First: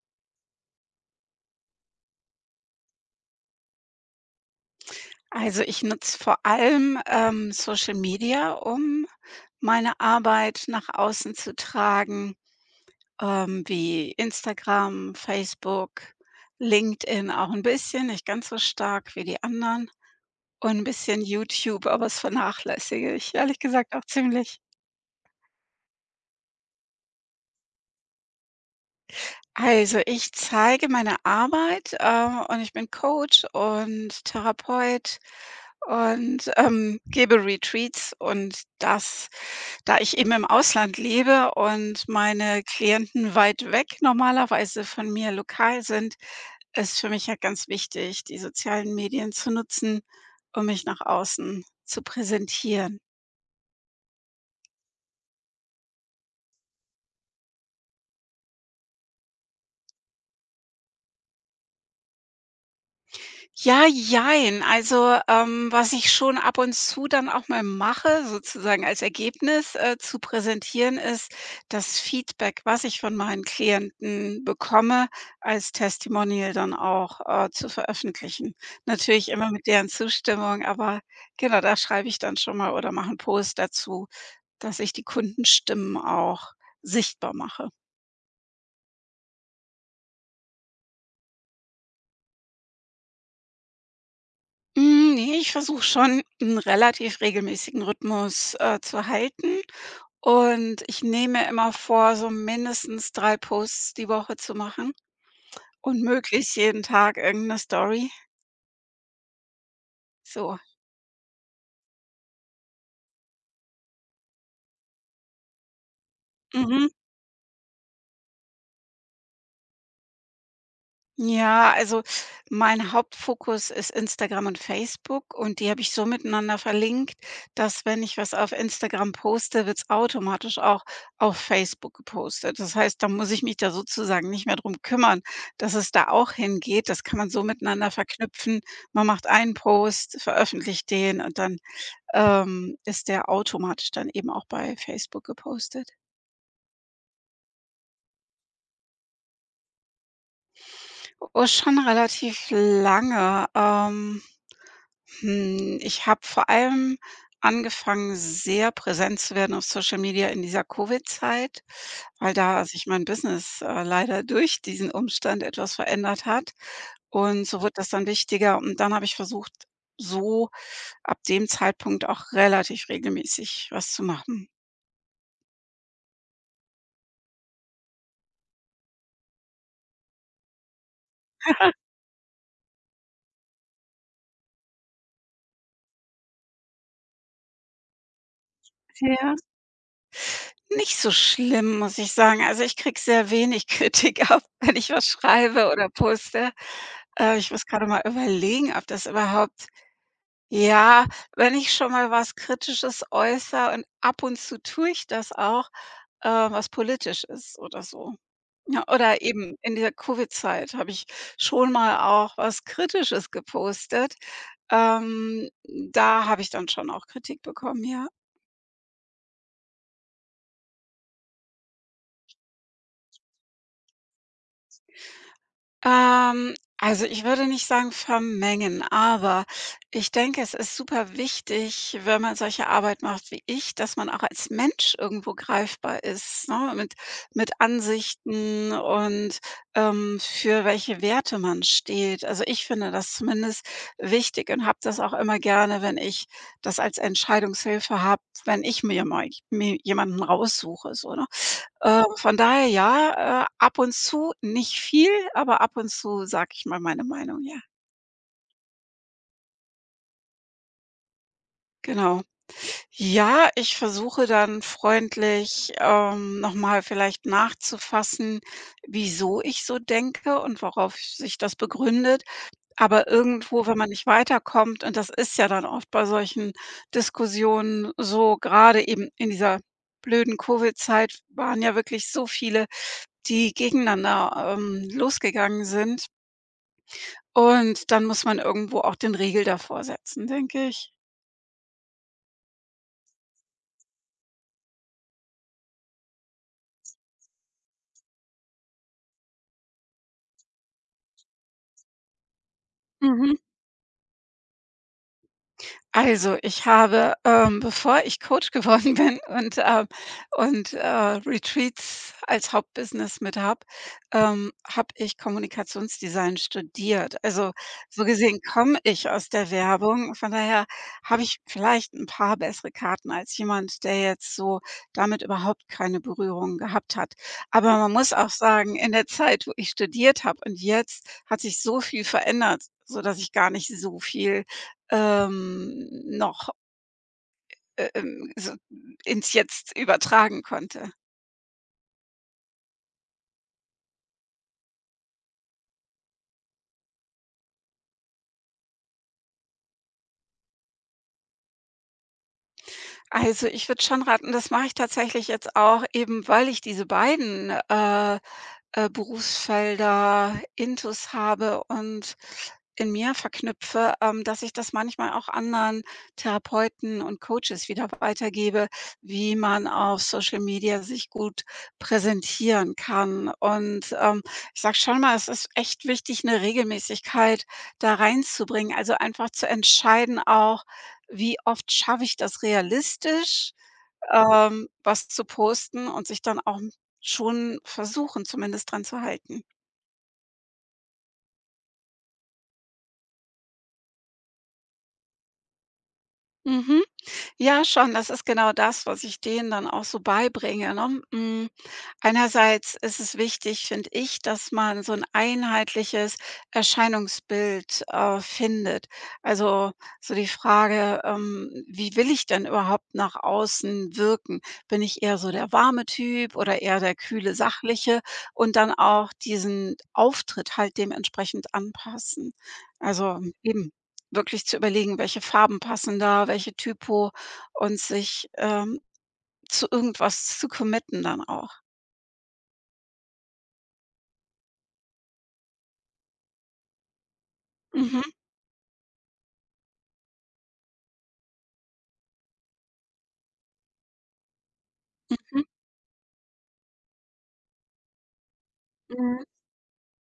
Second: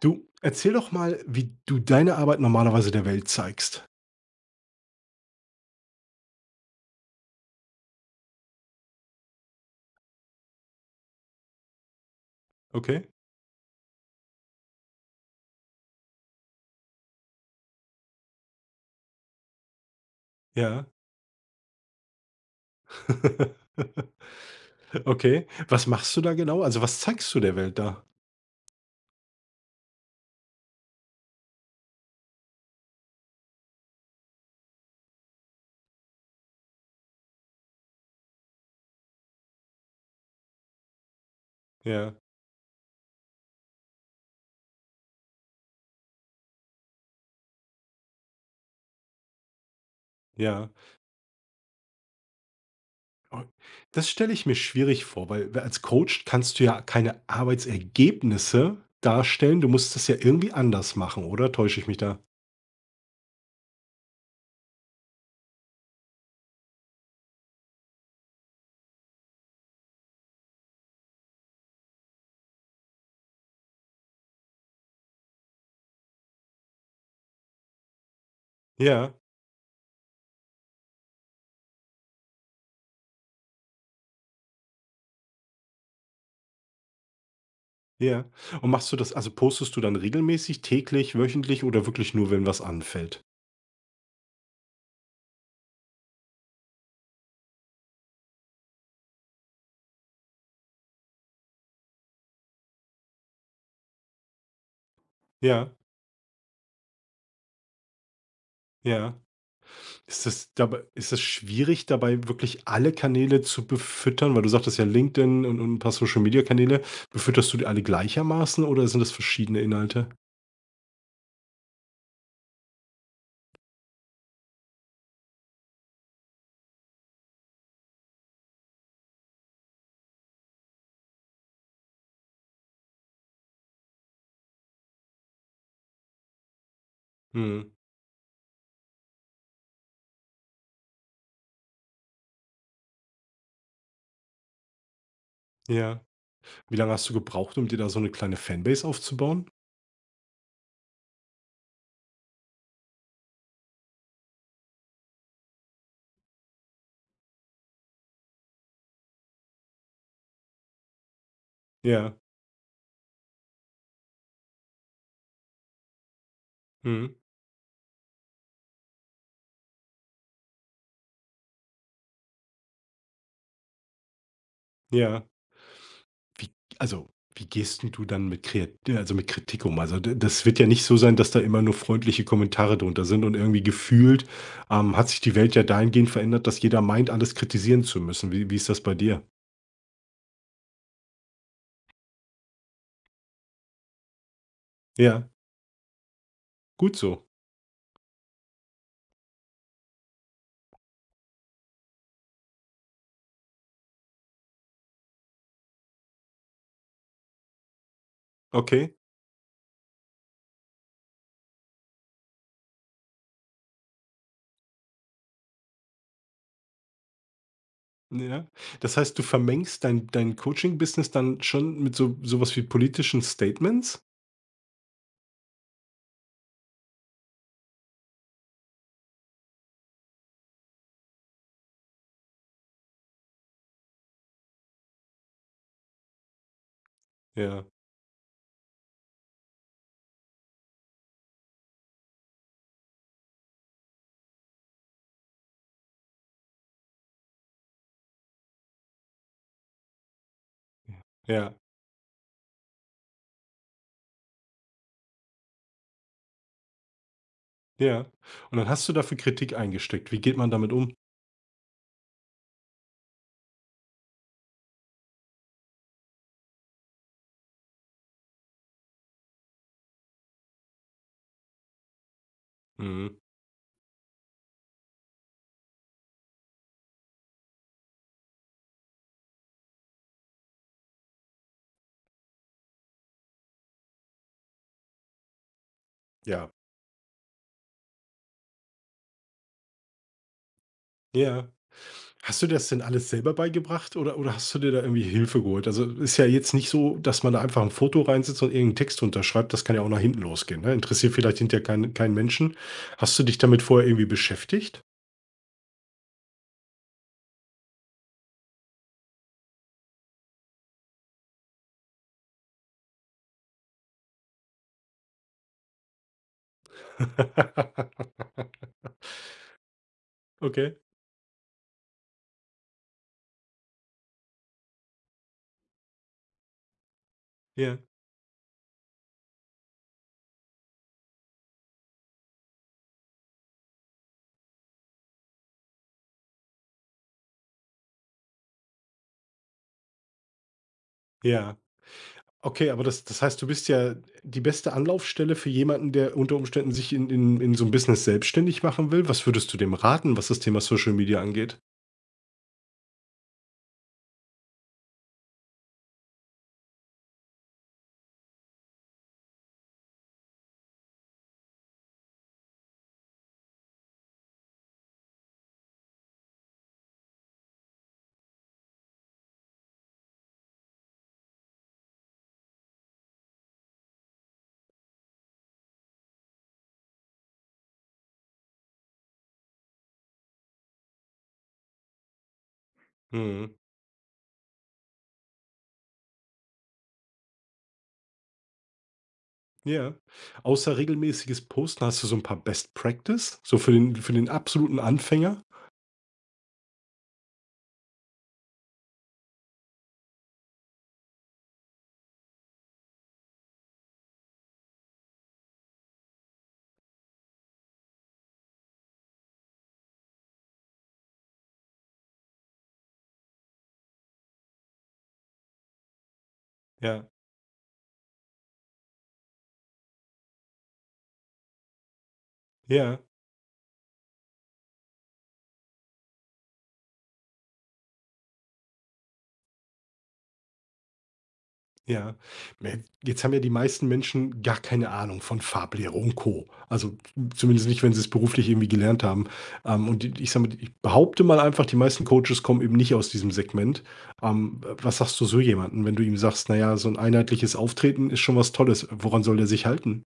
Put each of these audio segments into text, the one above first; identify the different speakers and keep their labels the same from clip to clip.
Speaker 1: Du, erzähl doch mal, wie du deine Arbeit normalerweise der Welt zeigst.
Speaker 2: Also, ich nutze vor allem, Social Media, um meine Arbeit nach außen zu tragen,
Speaker 1: Okay,
Speaker 2: wie Instagram, Facebook, LinkedIn auch ein bisschen, nicht ganz so stark wie die anderen und ein
Speaker 1: ja.
Speaker 2: bisschen YouTube, aber das vernachlässige ich ehrlich gesagt auch ziemlich.
Speaker 1: Okay, was machst du da genau? Also, was zeigst du der Welt da?
Speaker 2: Also, ich zeige meine Arbeit, und ich bin Coach und Therapeut und, gebe Retreats und das, da ich eben im Ausland lebe und
Speaker 1: Ja,
Speaker 2: meine Klienten weit weg normalerweise von mir lokal sind, ist für mich ja ganz wichtig, die sozialen Medien zu nutzen, um
Speaker 1: ja.
Speaker 2: mich nach außen zu präsentieren.
Speaker 1: Oh, das stelle ich mir schwierig vor, weil als Coach kannst du ja keine Arbeitsergebnisse darstellen. Du musst das ja irgendwie anders machen, oder täusche ich mich da?
Speaker 2: Ja, jein. Also, was ich schon ab und zu dann auch mal mache, sozusagen als Ergebnis, zu präsentieren, ist das Feedback, was ich von meinen Klienten bekomme, als Testimonial dann auch, zu veröffentlichen.
Speaker 1: Ja,
Speaker 2: Natürlich immer mit deren Zustimmung, aber genau, da schreibe ich dann schon mal oder mache einen Post dazu, dass ich die Kundenstimmen auch sichtbar mache.
Speaker 1: ja. Und machst du das also postest du dann regelmäßig, täglich, wöchentlich oder wirklich nur, wenn was anfällt?
Speaker 2: Ne, ich versuche schon einen relativ regelmäßigen Rhythmus, zu halten. Und ich nehme mir immer vor, so mindestens 3 Posts die Woche zu machen
Speaker 1: Ja,
Speaker 2: und möglichst jeden Tag irgend 'ne Story,
Speaker 1: ja. Ist es
Speaker 2: so.
Speaker 1: dabei ist es schwierig, dabei wirklich alle Kanäle zu befüttern? Weil du sagtest ja LinkedIn und 'n paar Social-Media-Kanäle.
Speaker 2: Mhm.
Speaker 1: Befütterst du die alle gleichermaßen oder sind das verschiedene Inhalte?
Speaker 2: Ja, also, mein Hauptfokus ist Instagram und Facebook und die habe ich so miteinander verlinkt, dass, wenn ich was auf Instagram poste, wird's automatisch auch auf Facebook gepostet. Das heißt, da muss ich mich da sozusagen nicht mehr drum kümmern, dass es da auch hingeht. Das kann man so
Speaker 1: Mhm,
Speaker 2: miteinander verknüpfen. Man macht einen Post, veröffentlicht den und dann, ist der automatisch dann eben auch bei Facebook gepostet.
Speaker 1: ja. Wie lange hast du gebraucht, um dir da so eine kleine Fanbase aufzubauen?
Speaker 2: Oh, schon relativ lange. Ich habe vor allem angefangen, sehr präsent zu werden auf Social Media in dieser Covid-Zeit,
Speaker 1: Ja,
Speaker 2: weil da sich mein Business, leider durch diesen Umstand etwas verändert hat.
Speaker 1: mhm,
Speaker 2: Und so wird das dann wichtiger. Und dann habe ich versucht, so ab dem Zeitpunkt auch relativ regelmäßig was zu machen.
Speaker 1: ja. Wie Also, wie gehst 'n du dann mit kreat ja, also, mit Kritik um? Also, d das wird ja nicht so sein, dass da immer nur freundliche Kommentare drunter sind und irgendwie gefühlt, hat sich die Welt ja dahingehend verändert, dass jeder meint, alles kritisieren zu müssen. Wie ist das bei dir?
Speaker 2: Ja. Nicht so schlimm, muss ich sagen. Also, ich kriege sehr wenig Kritik ab, wenn ich was
Speaker 1: Ja.
Speaker 2: schreibe oder poste.
Speaker 1: Gut so.
Speaker 2: Ich muss gerade mal überlegen, ob das überhaupt, ja, wenn ich schon mal was Kritisches äußere, und ab und zu tue ich das auch, was politisch ist oder so. Ja,
Speaker 1: Okay.
Speaker 2: oder eben in dieser Covid-Zeit habe ich schon mal auch was Kritisches gepostet. Ähm, da habe ich dann schon auch Kritik bekommen, ja.
Speaker 1: Ja. Das heißt, du vermengst dein Coaching-Business dann schon mit so sowas wie politischen Statements?
Speaker 2: Ähm, also, ich würde nicht sagen vermengen, aber ich denke, es ist super wichtig, wenn man solche Arbeit macht wie ich, dass man auch als Mensch irgendwo greifbar ist, ne? Mit
Speaker 1: Ja.
Speaker 2: Ansichten und, für welche Werte man steht. Also, ich finde das zumindest wichtig und habe das auch immer gerne, wenn ich das als Entscheidungshilfe habe, wenn ich mir mal mir jemanden raussuche so, ne?
Speaker 1: Ja.
Speaker 2: Von daher ja, ab und zu nicht viel, aber ab und zu sage ich mal meine Meinung, ja.
Speaker 1: Ja. Und dann hast du dafür Kritik eingesteckt. Wie geht man damit um?
Speaker 2: Genau. Ja, ich versuche dann freundlich, noch mal vielleicht nachzufassen, wieso ich so denke und worauf sich das begründet. Aber
Speaker 1: Mhm.
Speaker 2: irgendwo, wenn man nicht weiterkommt, und das ist ja dann oft bei solchen Diskussionen so, gerade eben in dieser blöden Covid-Zeit waren ja wirklich so viele, die gegeneinander, losgegangen sind.
Speaker 1: Ja.
Speaker 2: Und dann muss man irgendwo auch den Riegel davor setzen, denke ich.
Speaker 1: Ja. Hast du dir das denn alles selber beigebracht oder hast du dir da irgendwie Hilfe geholt? Also, ist ja jetzt nicht so, dass man da einfach ein Foto reinsetzt und irgend Text unterschreibt. Das kann ja auch nach hinten losgehen, ne? Interessiert vielleicht hinterher keinen Menschen. Hast du
Speaker 2: Mhm.
Speaker 1: dich damit vorher irgendwie beschäftigt?
Speaker 2: Also, ich habe, bevor ich Coach geworden bin und Retreats als Hauptbusiness mit habe, habe ich Kommunikationsdesign studiert. Also, so gesehen komme ich aus der Werbung. Von daher
Speaker 1: Okay.
Speaker 2: habe ich vielleicht ein paar bessere Karten als jemand, der jetzt so damit überhaupt keine Berührung gehabt hat. Aber
Speaker 1: Ja.
Speaker 2: man muss auch sagen, in der Zeit, wo ich studiert habe, und jetzt, hat sich so viel verändert, so dass ich gar nicht so viel ähm, noch, so ins Jetzt übertragen konnte.
Speaker 1: Ja. Okay, aber das heißt, du bist ja die beste Anlaufstelle für jemanden, der unter Umständen sich in so 'n Business selbstständig machen will. Was würdest du dem raten, was das Thema Social Media angeht?
Speaker 2: Also, ich würde schon raten, das mache ich tatsächlich jetzt auch, eben weil ich diese beiden, Berufsfelder Intus habe und in mir verknüpfe, dass ich das manchmal auch anderen Therapeuten und Coaches wieder weitergebe, wie man auf Social Media sich gut präsentieren kann. Und, ich sage schon mal, es ist echt wichtig, eine Regelmäßigkeit da reinzubringen. Also, einfach zu entscheiden auch, wie oft schaffe ich das realistisch,
Speaker 1: Mhm.
Speaker 2: was zu posten, und sich dann auch schon versuchen, zumindest dran zu halten.
Speaker 1: Ja. Außer regelmäßiges Posten, hast du so ein paar Best Practice, so für den absoluten Anfänger?
Speaker 2: Mhm. Ja, schon. Das ist genau das, was ich denen dann auch so beibringe, ne? Einerseits ist es wichtig, finde ich, dass man so ein einheitliches Erscheinungsbild, findet. Also, so die Frage: „Wie will ich denn überhaupt nach außen wirken? Bin ich eher so der warme Typ oder eher der
Speaker 1: Ja.
Speaker 2: kühle, sachliche?" Und dann auch diesen Auftritt halt dementsprechend anpassen.
Speaker 1: Ja.
Speaker 2: Also, eben wirklich zu überlegen, welche Farben passen da, welche Typo, und sich, zu irgendwas zu committen dann auch.
Speaker 1: Ja. Me Jetzt haben ja die meisten Menschen gar keine Ahnung von Farblehre und Co. Also, zumindest nicht, wenn
Speaker 2: Mhm,
Speaker 1: sie es beruflich irgendwie gelernt haben. Und i ich sage mal, ich behaupte mal einfach, die meisten Coaches kommen eben nicht aus diesem Segment. Was sagst du so
Speaker 2: mhm,
Speaker 1: jemandem, wenn du ihm sagst: „Na ja, so ein einheitliches Auftreten ist schon was Tolles.“
Speaker 2: mhm.
Speaker 1: Woran soll der sich halten?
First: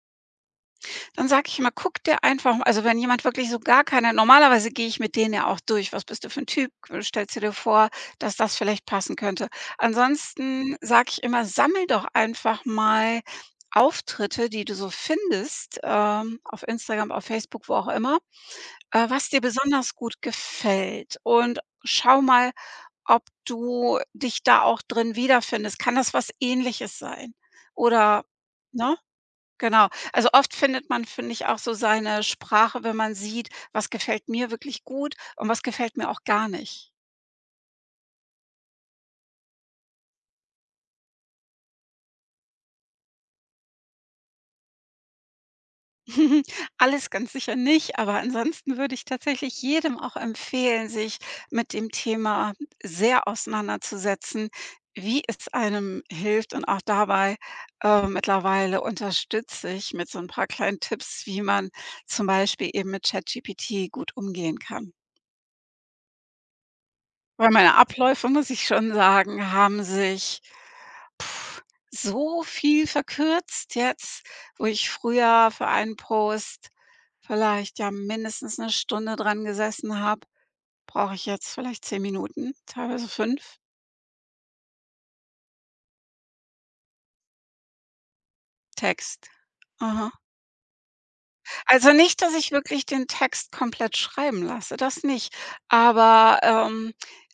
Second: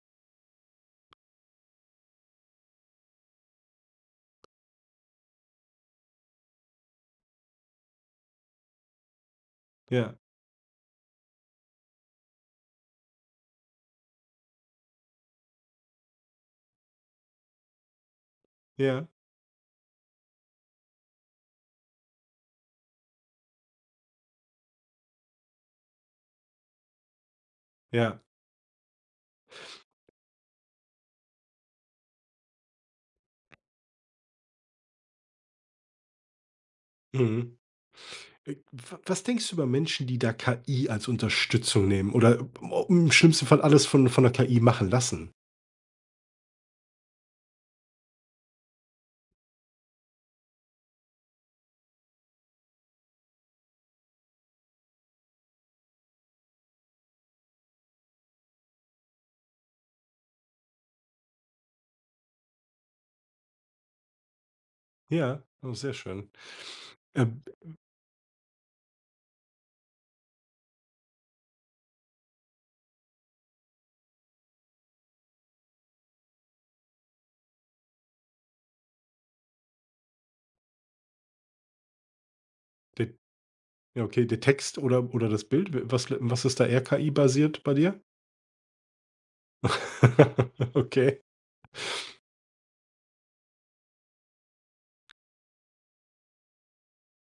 Speaker 2: Dann sage ich immer: „Guck dir einfach", also, wenn jemand wirklich so gar keine, normalerweise gehe ich mit denen ja auch durch: „Was bist du für ein Typ? Stellst du dir vor, dass das vielleicht passen könnte?"
Speaker 1: Ja,
Speaker 2: Ansonsten sage ich immer: „Sammel doch einfach mal Auftritte, die du so findest, auf Instagram, auf Facebook, wo auch immer,
Speaker 1: ja,
Speaker 2: was dir besonders gut gefällt, und schau mal", ob du dich da auch drin wiederfindest. Kann das was Ähnliches sein?
Speaker 1: ja.
Speaker 2: Oder, ne? Genau. Also, oft findet man, finde ich, auch so seine Sprache, wenn man sieht, was gefällt mir wirklich gut und was gefällt mir auch gar nicht.
Speaker 1: Mhm. W Was denkst du über Menschen, die da KI als Unterstützung nehmen oder im schlimmsten Fall alles von der KI machen lassen?
Speaker 2: Alles ganz sicher nicht, aber ansonsten würde ich tatsächlich jedem auch empfehlen, sich mit dem Thema sehr auseinanderzusetzen, wie es einem hilft. Und auch dabei, mittlerweile unterstütze ich mit so ein paar kleinen Tipps, wie man zum Beispiel eben mit ChatGPT gut umgehen kann.
Speaker 1: Ja, oh, sehr schön. Ähm
Speaker 2: Weil meine Abläufe, muss ich schon sagen, haben sich Pff, So viel verkürzt jetzt, wo ich früher für einen Post vielleicht ja mindestens 1 Stunde dran gesessen habe, brauche ich jetzt vielleicht 10 Minuten, teilweise
Speaker 1: De
Speaker 2: fünf.
Speaker 1: Ja, okay, der Text oder das Bild? Was ist da eher KI-basiert bei dir?
Speaker 2: Text. Aha.
Speaker 1: Okay.
Speaker 2: Also, nicht, dass ich wirklich den Text komplett schreiben lasse, das nicht. Aber,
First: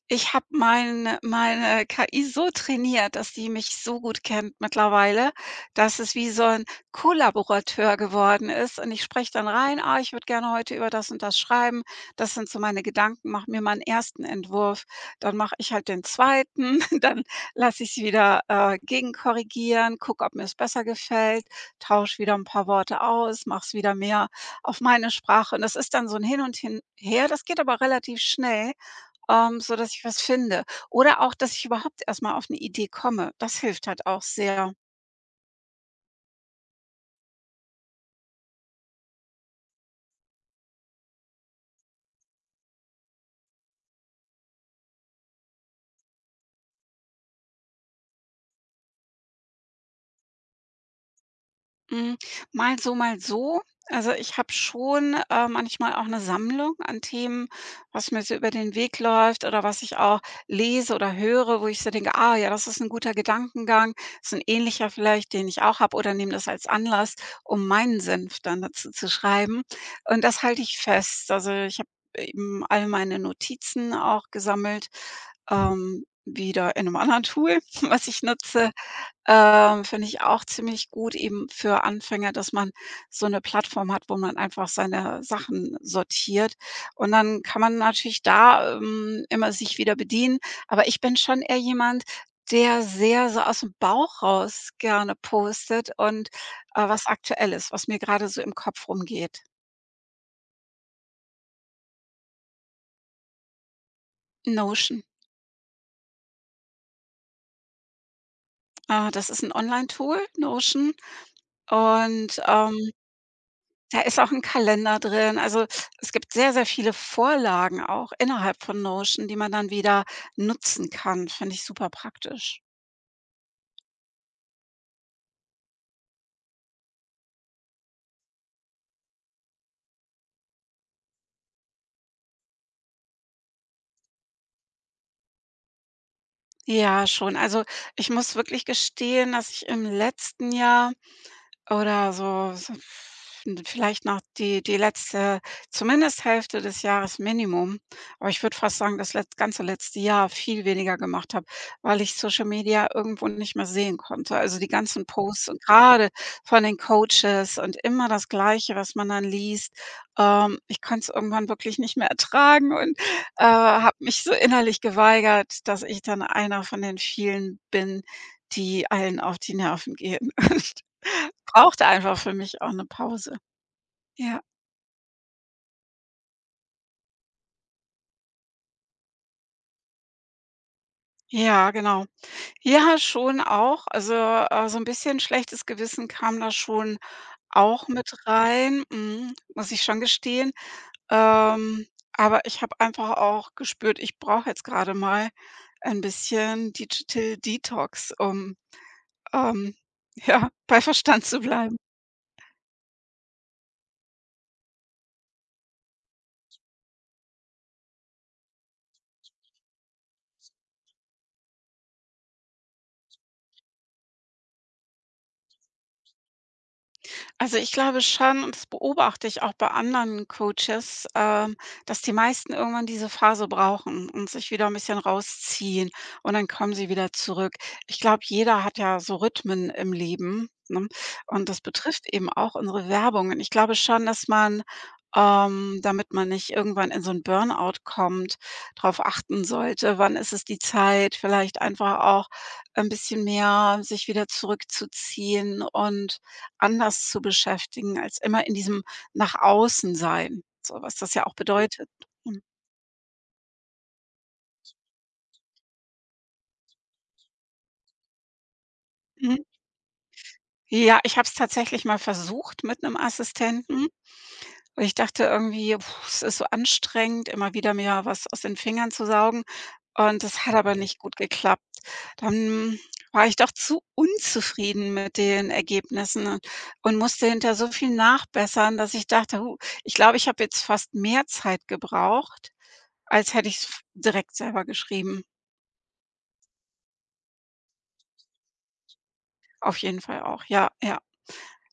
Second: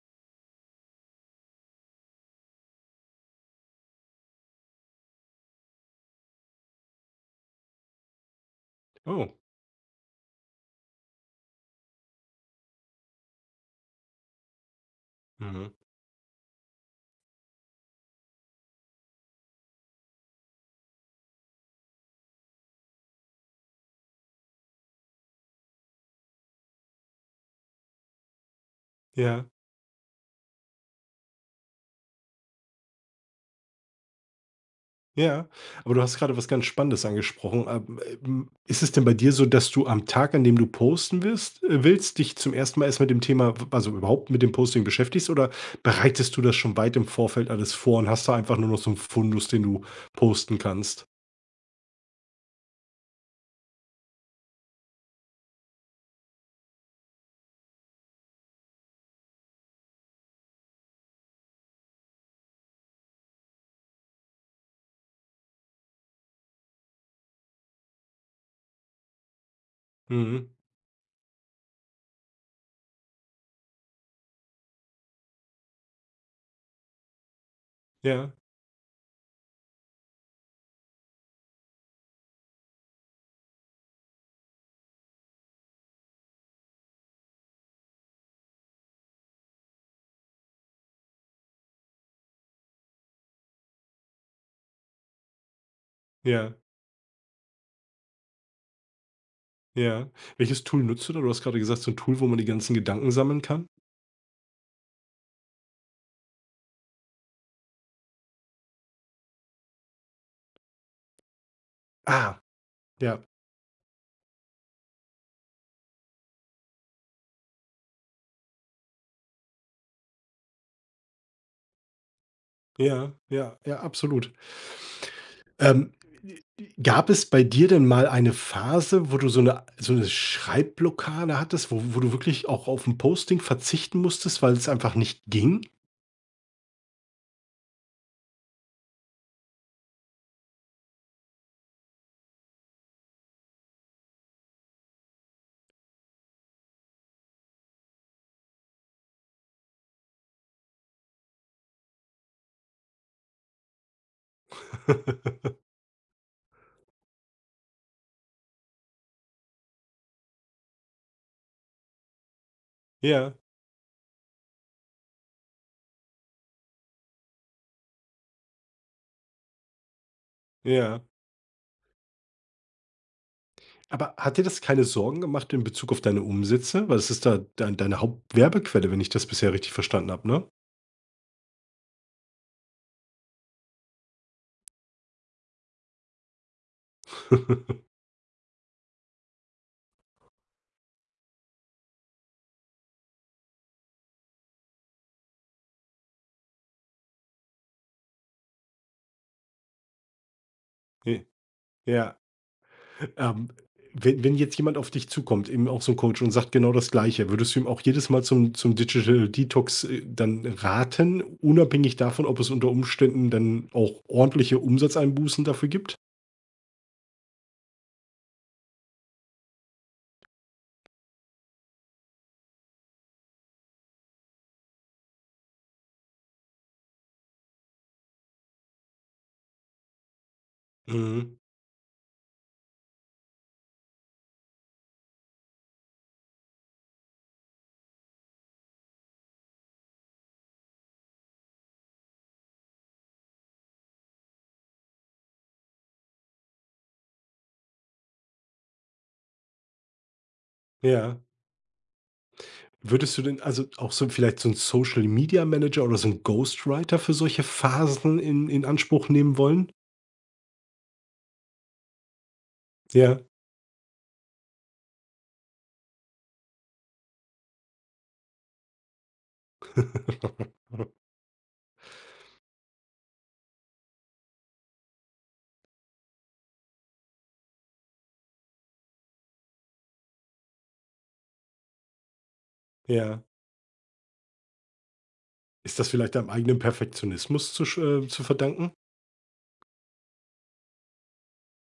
Speaker 2: ich habe meine KI so trainiert, dass sie mich so gut kennt mittlerweile, dass es wie so ein Kollaborateur geworden ist, und ich spreche
Speaker 1: Oh,
Speaker 2: dann rein: „Ah, ich würde gerne heute über das und das schreiben. Das sind so meine Gedanken. Mache mir meinen ersten Entwurf." Dann mache
Speaker 1: mhm.
Speaker 2: ich halt den zweiten, dann lasse ich's wieder, gegenkorrigieren, gucke, ob mir es besser gefällt, tausche wieder 'n paar Worte aus, mache es wieder mehr auf meine Sprache. Und das ist dann so 'n Hin und Hin her. Das geht aber relativ schnell,
Speaker 1: Ja,
Speaker 2: sodass ich was finde. Oder auch, dass ich überhaupt erst mal auf 'ne Idee komme. Das hilft halt auch sehr.
Speaker 1: ja. Aber du hast gerade was ganz Spannendes angesprochen. Ist es denn bei dir so, dass du am Tag, an dem du posten willst, dich zum ersten Mal erst mit dem Thema überhaupt mit dem Posting beschäftigst oder bereitest du das schon weit im Vorfeld alles vor und hast da einfach nur noch so einen Fundus, den du posten kannst?
Speaker 2: Hm, mal so, mal so. Also, ich habe schon, manchmal auch eine Sammlung an Themen, was mir so über den Weg läuft oder was ich auch lese oder höre, wo ich so denke: „Ah ja, das ist ein guter Gedankengang, ist ein ähnlicher vielleicht, den ich auch habe", oder nehme das als Anlass, um meinen Senf dann dazu zu schreiben. Und das
Speaker 1: Mhm.
Speaker 2: halte ich fest. Also, ich habe eben all meine Notizen auch gesammelt, wieder in 'nem anderen Tool, was ich
Speaker 1: Ja,
Speaker 2: nutze. Finde ich auch ziemlich gut eben für Anfänger, dass man so 'ne Plattform hat, wo man einfach seine Sachen sortiert. Und dann kann man natürlich da, immer sich wieder bedienen. Aber ich bin schon eher jemand, der sehr so aus dem Bauch raus gerne postet und,
Speaker 1: ja.
Speaker 2: was Aktuelles, was mir grade so im Kopf rumgeht.
Speaker 1: Ja. Welches Tool nutzt du da? Du hast gerade gesagt, so ein Tool, wo man die ganzen Gedanken sammeln kann?
Speaker 2: Notion. Das ist 'n Online-Tool, Notion,
Speaker 1: Ah,
Speaker 2: und.
Speaker 1: ja.
Speaker 2: Da ist auch 'n Kalender drin. Also, es gibt sehr, sehr viele Vorlagen auch innerhalb von Notion, die man dann wieder nutzen kann. Finde ich super praktisch.
Speaker 1: Ja, ja, ja, absolut. Ähm, Gab es bei dir denn mal eine Phase, wo du so eine Schreibblockade hattest, wo du wirklich auch auf ein Posting verzichten musstest, weil es einfach nicht ging?
Speaker 2: Ja, schon. Also, ich muss wirklich gestehen, dass ich im letzten Jahr, oder so, so n, vielleicht noch die letzte zumindest Hälfte des Jahres Minimum, aber ich würde fast sagen, das letz ganze letzte Jahr viel weniger gemacht habe, weil ich Social Media irgendwo nicht mehr sehen konnte. Also, die ganzen Posts und grade von den Coaches und immer das Gleiche, was man dann liest. Ich konnte es irgendwann wirklich nicht mehr ertragen und,
Speaker 1: Ja,
Speaker 2: habe mich so innerlich geweigert, dass ich dann einer von den vielen bin, die allen auf die Nerven gehen.
Speaker 1: ja.
Speaker 2: Brauchte einfach für mich auch 'ne Pause.
Speaker 1: Aber hat
Speaker 2: Ja,
Speaker 1: dir das keine Sorgen gemacht in Bezug auf deine Umsätze? Weil es ist da deine Hauptwerbequelle, wenn ich das bisher richtig verstanden habe, ne?
Speaker 2: ja, genau. Ja, schon auch. Also, so 'n bisschen schlechtes Gewissen kam da schon auch mit rein, mhm, muss ich schon gestehen. Ähm, aber ich habe einfach auch gespürt, ich brauche jetzt grade mal ein bisschen Digital Detox, um, ähm, ja, bei Verstand zu bleiben.
Speaker 1: Ja. Ähm, wenn jetzt jemand auf dich zukommt, eben auch so 'n Coach und sagt genau das Gleiche, würdest du ihm auch jedes Mal zum Digital Detox, dann raten, unabhängig davon, ob es unter Umständen dann auch ordentliche Umsatzeinbußen dafür gibt?
Speaker 2: Also, ich glaube schon, und das beobachte ich auch bei anderen Coaches, dass die meisten irgendwann diese Phase brauchen und sich wieder ein bisschen rausziehen, und dann kommen sie wieder zurück. Ich glaube, jeder hat ja so Rhythmen im Leben, ne?
Speaker 1: Mhm,
Speaker 2: Und das betrifft eben auch unsere Werbung. Und ich glaube schon, dass man, damit man nicht irgendwann in so ein Burnout kommt, darauf achten sollte, wann ist es die Zeit, vielleicht einfach auch ein bisschen mehr sich wieder zurückzuziehen und anders zu beschäftigen, als immer in diesem nach außen sein, so was das
Speaker 1: ja.
Speaker 2: ja auch bedeutet. Mhm.
Speaker 1: Würdest du denn also auch so vielleicht so 'n Social Media Manager oder so 'n Ghostwriter für solche Phasen in Anspruch nehmen
Speaker 2: Mhm.
Speaker 1: wollen?
Speaker 2: Ja, ich habe es tatsächlich mal versucht mit 'nem
Speaker 1: Ja,
Speaker 2: Assistenten, weil ich dachte irgendwie: „Puh, es ist so anstrengend, immer wieder mir was aus den Fingern zu saugen." Und das hat aber nicht gut geklappt. Dann war ich doch zu unzufrieden mit den Ergebnissen, und musste hinterher so viel nachbessern, dass ich dachte: „Hu, ich glaube, ich habe jetzt fast mehr Zeit gebraucht,
Speaker 1: ja.
Speaker 2: als hätte ich es direkt selber geschrieben."
Speaker 1: Ist das vielleicht deinem eigenen Perfektionismus zu verdanken?
Speaker 2: Auf jeden Fall auch, ja, ja.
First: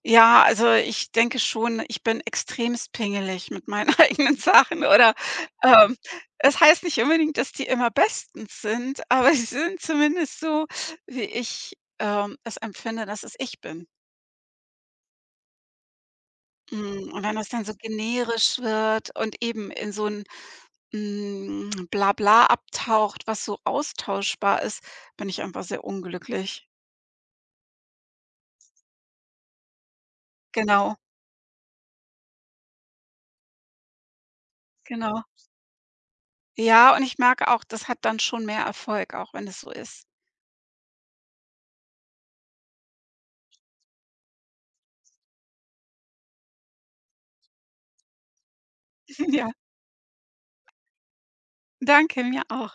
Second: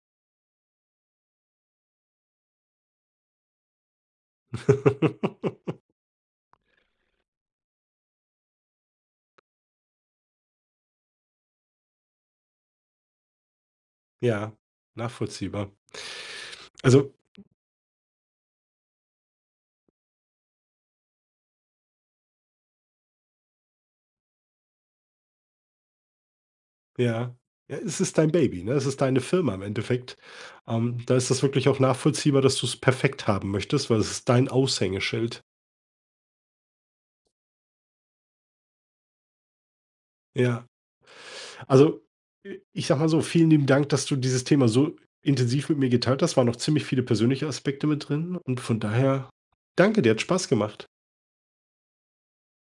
Speaker 2: Ja, also, ich denke schon, ich bin extremst pingelig mit meinen eigenen Sachen, oder, ähm, es heißt nicht unbedingt, dass die immer bestens sind, aber sie sind zumindest so, wie ich, es empfinde, dass es ich bin.
Speaker 1: Ja, nachvollziehbar.
Speaker 2: Hm,
Speaker 1: Also
Speaker 2: und wenn das dann so generisch wird und eben in so ein Blabla abtaucht, was so austauschbar ist, bin ich einfach sehr unglücklich.
Speaker 1: Ja. Ja, es ist dein Baby, ne? Es ist deine Firma im Endeffekt.
Speaker 2: Genau,
Speaker 1: Da ist das wirklich auch nachvollziehbar, dass du es perfekt haben möchtest, weil es ist dein
Speaker 2: genau.
Speaker 1: Aushängeschild.
Speaker 2: Ja, und ich merke auch, das hat dann schon mehr Erfolg, auch wenn es so ist.
Speaker 1: Ja. Also, i ich sag mal so, vielen lieben Dank, dass du dieses Thema so intensiv mit mir geteilt hast. Waren noch ziemlich viele persönliche Aspekte mit drin und von daher
Speaker 2: Ja,
Speaker 1: danke, dir hat Spaß gemacht.
Speaker 2: danke, mir auch.